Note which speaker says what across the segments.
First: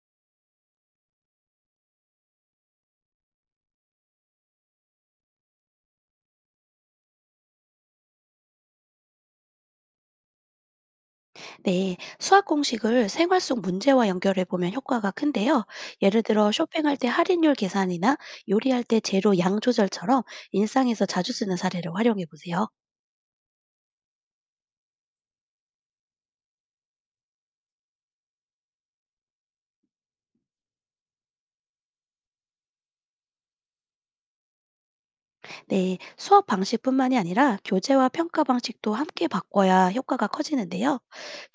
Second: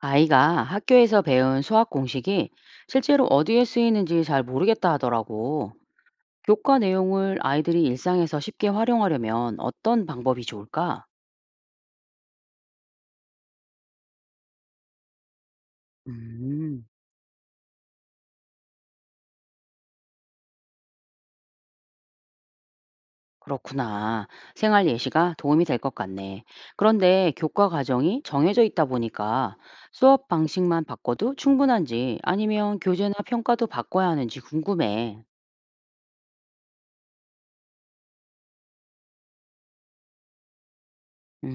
Speaker 1: 아이가 학교에서 배운 수학 공식이 실제로 어디에 쓰이는지 잘 모르겠다 하더라고. 교과 내용을 아이들이 일상에서 쉽게 활용하려면 어떤 방법이 좋을까?
Speaker 2: 네, 수학 공식을 생활 속 문제와 연결해 보면 효과가 큰데요. 예를 들어
Speaker 1: 음,
Speaker 2: 쇼핑할 때 할인율 계산이나 요리할 때 재료 양 조절처럼 일상에서 자주 쓰는 사례를 활용해 보세요.
Speaker 1: 그렇구나. 생활 예시가 도움이 될 것 같네. 그런데 교과 과정이 정해져 있다 보니까 수업 방식만 바꿔도 충분한지 아니면 교재나 평가도 바꿔야 하는지 궁금해.
Speaker 2: 네, 수업 방식뿐만이 아니라 교재와 평가 방식도 함께 바꿔야 효과가 커지는데요.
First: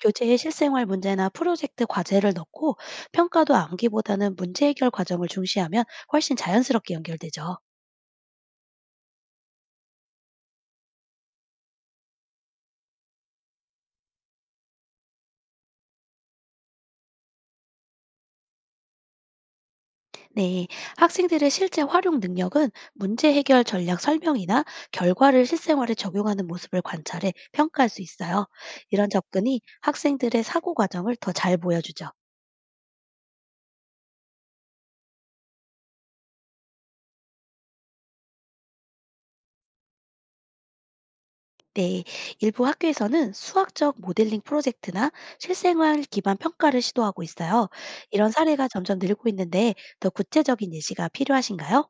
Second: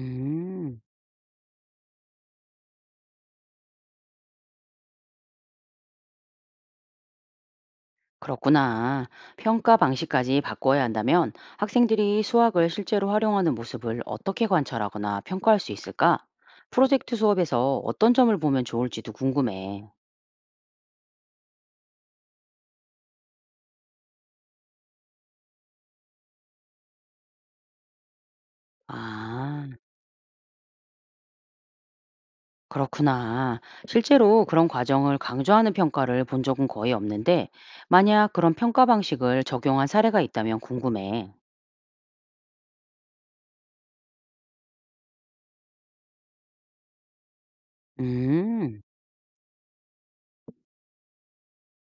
Speaker 2: 교재에 실생활 문제나 프로젝트 과제를 넣고 평가도 암기보다는 문제 해결 과정을 중시하면 훨씬 자연스럽게 연결되죠.
Speaker 1: 그렇구나. 평가 방식까지 바꿔야 한다면 학생들이 수학을 실제로 활용하는 모습을 어떻게 관찰하거나 평가할 수 있을까? 프로젝트 수업에서 어떤 점을 보면 좋을지도 궁금해.
Speaker 2: 네, 학생들의 실제 활용 능력은 문제 해결 전략 설명이나 결과를 실생활에 적용하는 모습을 관찰해 평가할 수 있어요. 이런 접근이
Speaker 1: 아,
Speaker 2: 학생들의 사고 과정을 더 잘 보여주죠.
Speaker 1: 그렇구나. 실제로 그런 과정을 강조하는 평가를 본 적은 거의 없는데, 만약 그런 평가 방식을 적용한 사례가 있다면 궁금해.
Speaker 2: 네, 일부 학교에서는 수학적 모델링 프로젝트나 실생활 기반 평가를 시도하고 있어요. 이런 사례가
Speaker 1: 음.
Speaker 2: 점점 늘고 있는데 더 구체적인 예시가 필요하신가요?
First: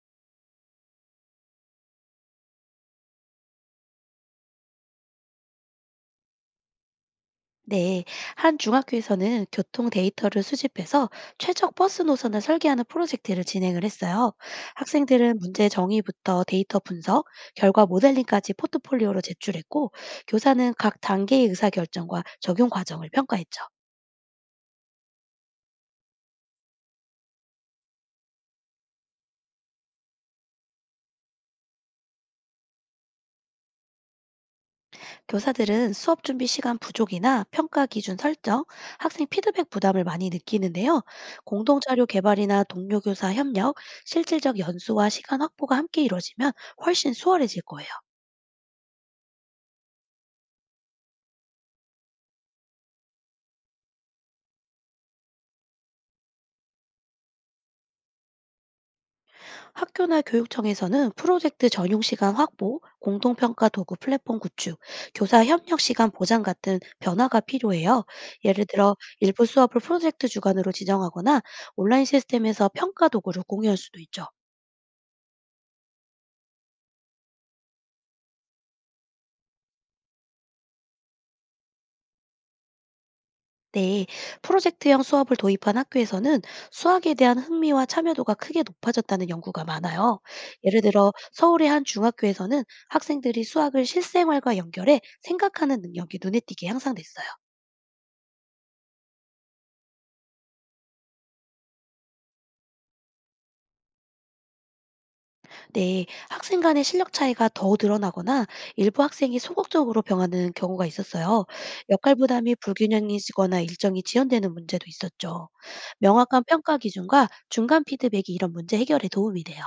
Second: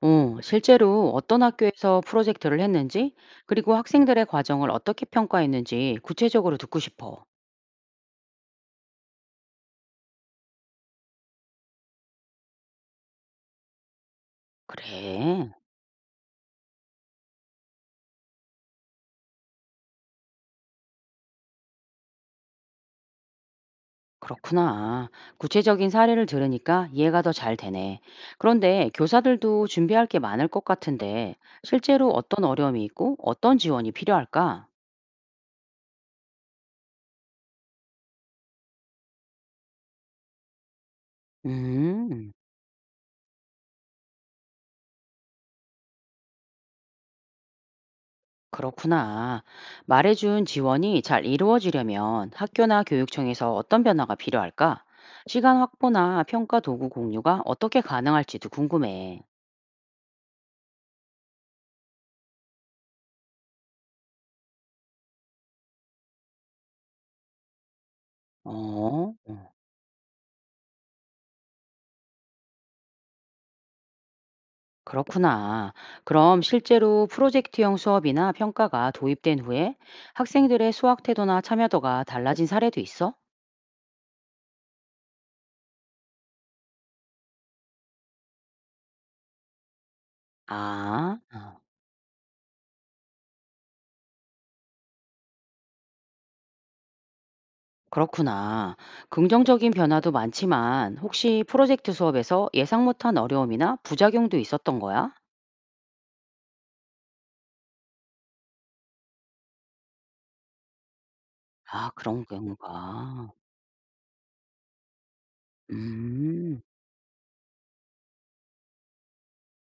Speaker 1: 어, 실제로 어떤 학교에서 프로젝트를 했는지, 그리고 학생들의 과정을 어떻게 평가했는지 구체적으로 듣고 싶어.
Speaker 2: 네, 한 중학교에서는 교통 데이터를 수집해서 최적 버스 노선을 설계하는 프로젝트를 진행을 했어요. 학생들은
Speaker 1: 그래,
Speaker 2: 문제 정의부터 데이터 분석, 결과 모델링까지 포트폴리오로 제출했고, 교사는 각 단계의 의사결정과 적용 과정을 평가했죠.
Speaker 1: 그렇구나. 구체적인 사례를 들으니까 이해가 더 잘 되네. 그런데 교사들도 준비할 게 많을 것 같은데, 실제로 어떤 어려움이 있고 어떤 지원이 필요할까?
Speaker 2: 교사들은 수업 준비 시간 부족이나 평가 기준 설정, 학생 피드백 부담을 많이 느끼는데요. 공동 자료
Speaker 1: 음.
Speaker 2: 개발이나 동료 교사 협력, 실질적 연수와 시간 확보가 함께 이루어지면 훨씬 수월해질 거예요.
Speaker 1: 그렇구나. 말해준 지원이 잘 이루어지려면 학교나 교육청에서 어떤 변화가 필요할까? 시간 확보나 평가 도구 공유가 어떻게 가능할지도 궁금해.
Speaker 2: 학교나 교육청에서는 프로젝트 전용 시간 확보, 공동평가 도구 플랫폼 구축, 교사 협력 시간 보장 같은 변화가 필요해요. 예를 들어
Speaker 1: 어,
Speaker 2: 일부
Speaker 1: 어,
Speaker 2: 수업을 프로젝트 주간으로 지정하거나 온라인 시스템에서 평가 도구를 공유할 수도 있죠.
Speaker 1: 그렇구나. 그럼 실제로 프로젝트형 수업이나 평가가 도입된 후에 학생들의 수학 태도나 참여도가 달라진 사례도 있어?
Speaker 2: 네, 프로젝트형 수업을 도입한 학교에서는 수학에 대한 흥미와 참여도가 크게 높아졌다는 연구가 많아요. 예를 들어
Speaker 1: 아, 어,
Speaker 2: 서울의 한 중학교에서는 학생들이 수학을 실생활과 연결해 생각하는 능력이 눈에 띄게 향상됐어요.
Speaker 1: 그렇구나. 긍정적인 변화도 많지만 혹시 프로젝트 수업에서 예상 못한 어려움이나 부작용도 있었던 거야?
Speaker 2: 네, 학생 간의 실력 차이가 더 늘어나거나 일부 학생이 소극적으로 병하는 경우가 있었어요.
Speaker 1: 아
Speaker 2: 역할
Speaker 1: 그런
Speaker 2: 부담이
Speaker 1: 경우가.
Speaker 2: 불균형이지거나 일정이 지연되는 문제도 있었죠. 명확한
Speaker 1: 음.
Speaker 2: 평가 기준과 중간 피드백이 이런 문제 해결에 도움이 돼요.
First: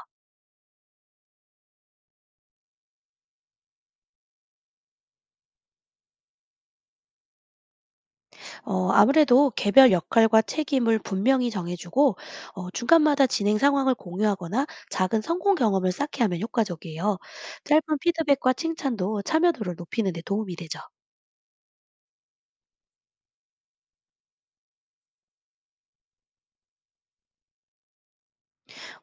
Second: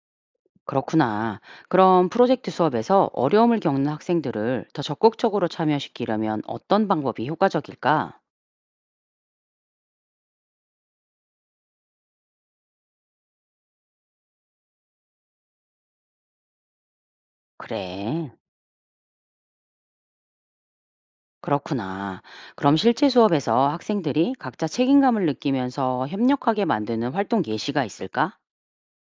Speaker 1: 그렇구나. 그럼 프로젝트 수업에서 어려움을 겪는 학생들을 더 적극적으로 참여시키려면 어떤 방법이 효과적일까?
Speaker 2: 아무래도 개별 역할과 책임을 분명히 정해주고 중간마다 진행 상황을 공유하거나 작은 성공 경험을 쌓게 하면 효과적이에요. 짧은
Speaker 1: 그래.
Speaker 2: 피드백과 칭찬도 참여도를 높이는 데 도움이 되죠.
Speaker 1: 그렇구나. 그럼 실제 수업에서 학생들이 각자 책임감을 느끼면서 협력하게 만드는 활동 예시가 있을까?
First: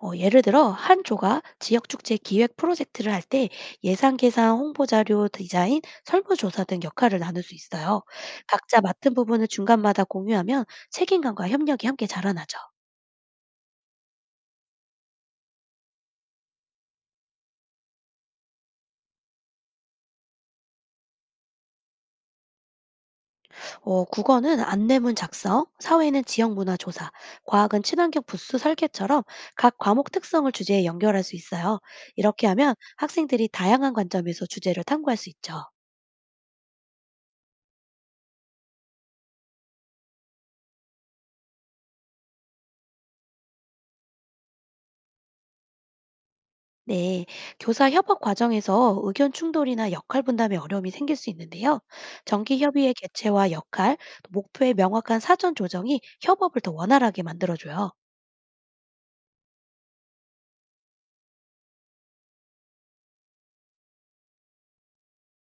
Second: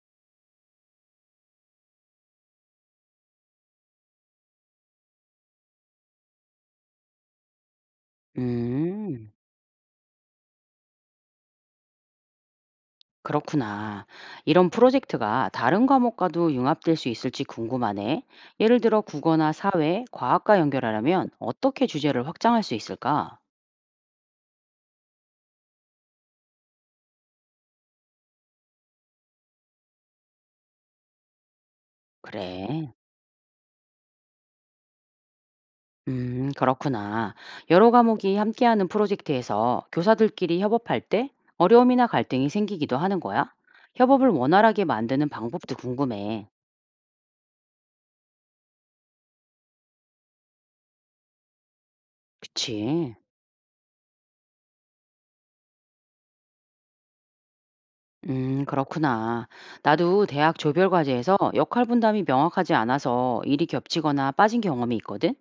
Speaker 2: 예를 들어 한 조가 지역 축제 기획 프로젝트를 할 때 예산 계산, 홍보 자료 디자인, 설문 조사 등 역할을 나눌 수 있어요. 각자 맡은
Speaker 1: 음.
Speaker 2: 부분을 중간마다 공유하면 책임감과 협력이 함께 자라나죠.
Speaker 1: 그렇구나. 이런 프로젝트가 다른 과목과도 융합될 수 있을지 궁금하네. 예를 들어 국어나 사회, 과학과 연결하려면 어떻게 주제를 확장할 수 있을까?
Speaker 2: 국어는 안내문 작성, 사회는 지역 문화 조사, 과학은 친환경 부스 설계처럼 각 과목 특성을 주제에 연결할 수 있어요. 이렇게 하면
Speaker 1: 그래.
Speaker 2: 학생들이 다양한 관점에서 주제를 탐구할 수 있죠.
Speaker 1: 그렇구나. 여러 과목이 함께하는 프로젝트에서 교사들끼리 협업할 때 어려움이나 갈등이 생기기도 하는 거야? 협업을 원활하게 만드는 방법도 궁금해.
Speaker 2: 네, 교사 협업 과정에서 의견 충돌이나 역할 분담에 어려움이 생길 수 있는데요. 정기 협의의
Speaker 1: 그치?
Speaker 2: 개최와 역할, 또 목표의 명확한 사전 조정이 협업을 더 원활하게 만들어줘요.
Speaker 1: 그렇구나. 나도 대학 조별 과제에서 역할 분담이 명확하지 않아서 일이 겹치거나 빠진 경험이 있거든.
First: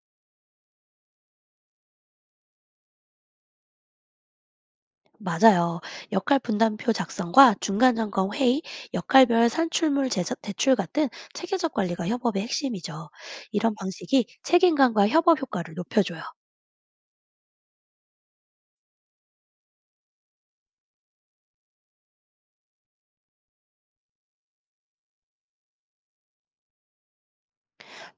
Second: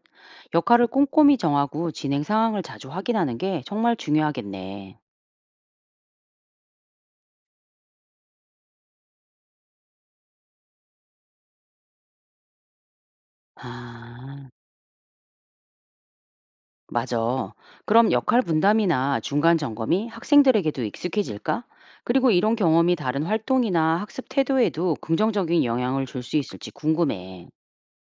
Speaker 1: 역할을 꼼꼼히 정하고 진행 상황을 자주 확인하는 게 정말 중요하겠네.
Speaker 2: 맞아요. 역할 분담표 작성과 중간 점검 회의, 역할별 산출물 제작, 대출 같은 체계적 관리가 협업의 핵심이죠. 이런 방식이
Speaker 1: 아,
Speaker 2: 책임감과 협업 효과를 높여줘요.
Speaker 1: 맞아. 그럼 역할 분담이나 중간 점검이 학생들에게도 익숙해질까? 그리고 이런 경험이 다른 활동이나 학습 태도에도 긍정적인 영향을 줄 수 있을지 궁금해.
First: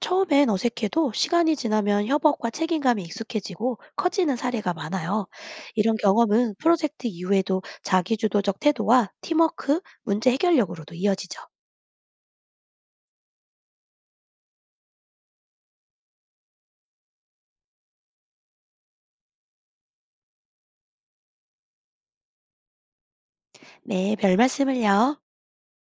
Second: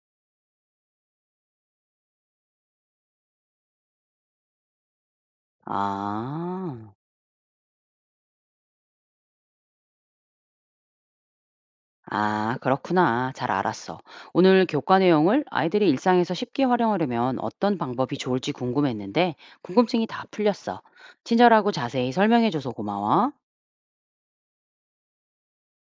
Speaker 2: 처음엔 어색해도 시간이 지나면 협업과 책임감이 익숙해지고 커지는 사례가 많아요. 이런 경험은
Speaker 1: 아.
Speaker 2: 프로젝트 이후에도 자기주도적 태도와 팀워크, 문제 해결력으로도 이어지죠.
Speaker 1: 아, 그렇구나. 잘 알았어. 오늘 교과 내용을 아이들이 일상에서 쉽게 활용하려면 어떤 방법이 좋을지 궁금했는데, 궁금증이 다 풀렸어. 친절하고 자세히 설명해줘서 고마워.
Speaker 2: 네, 별 말씀을요.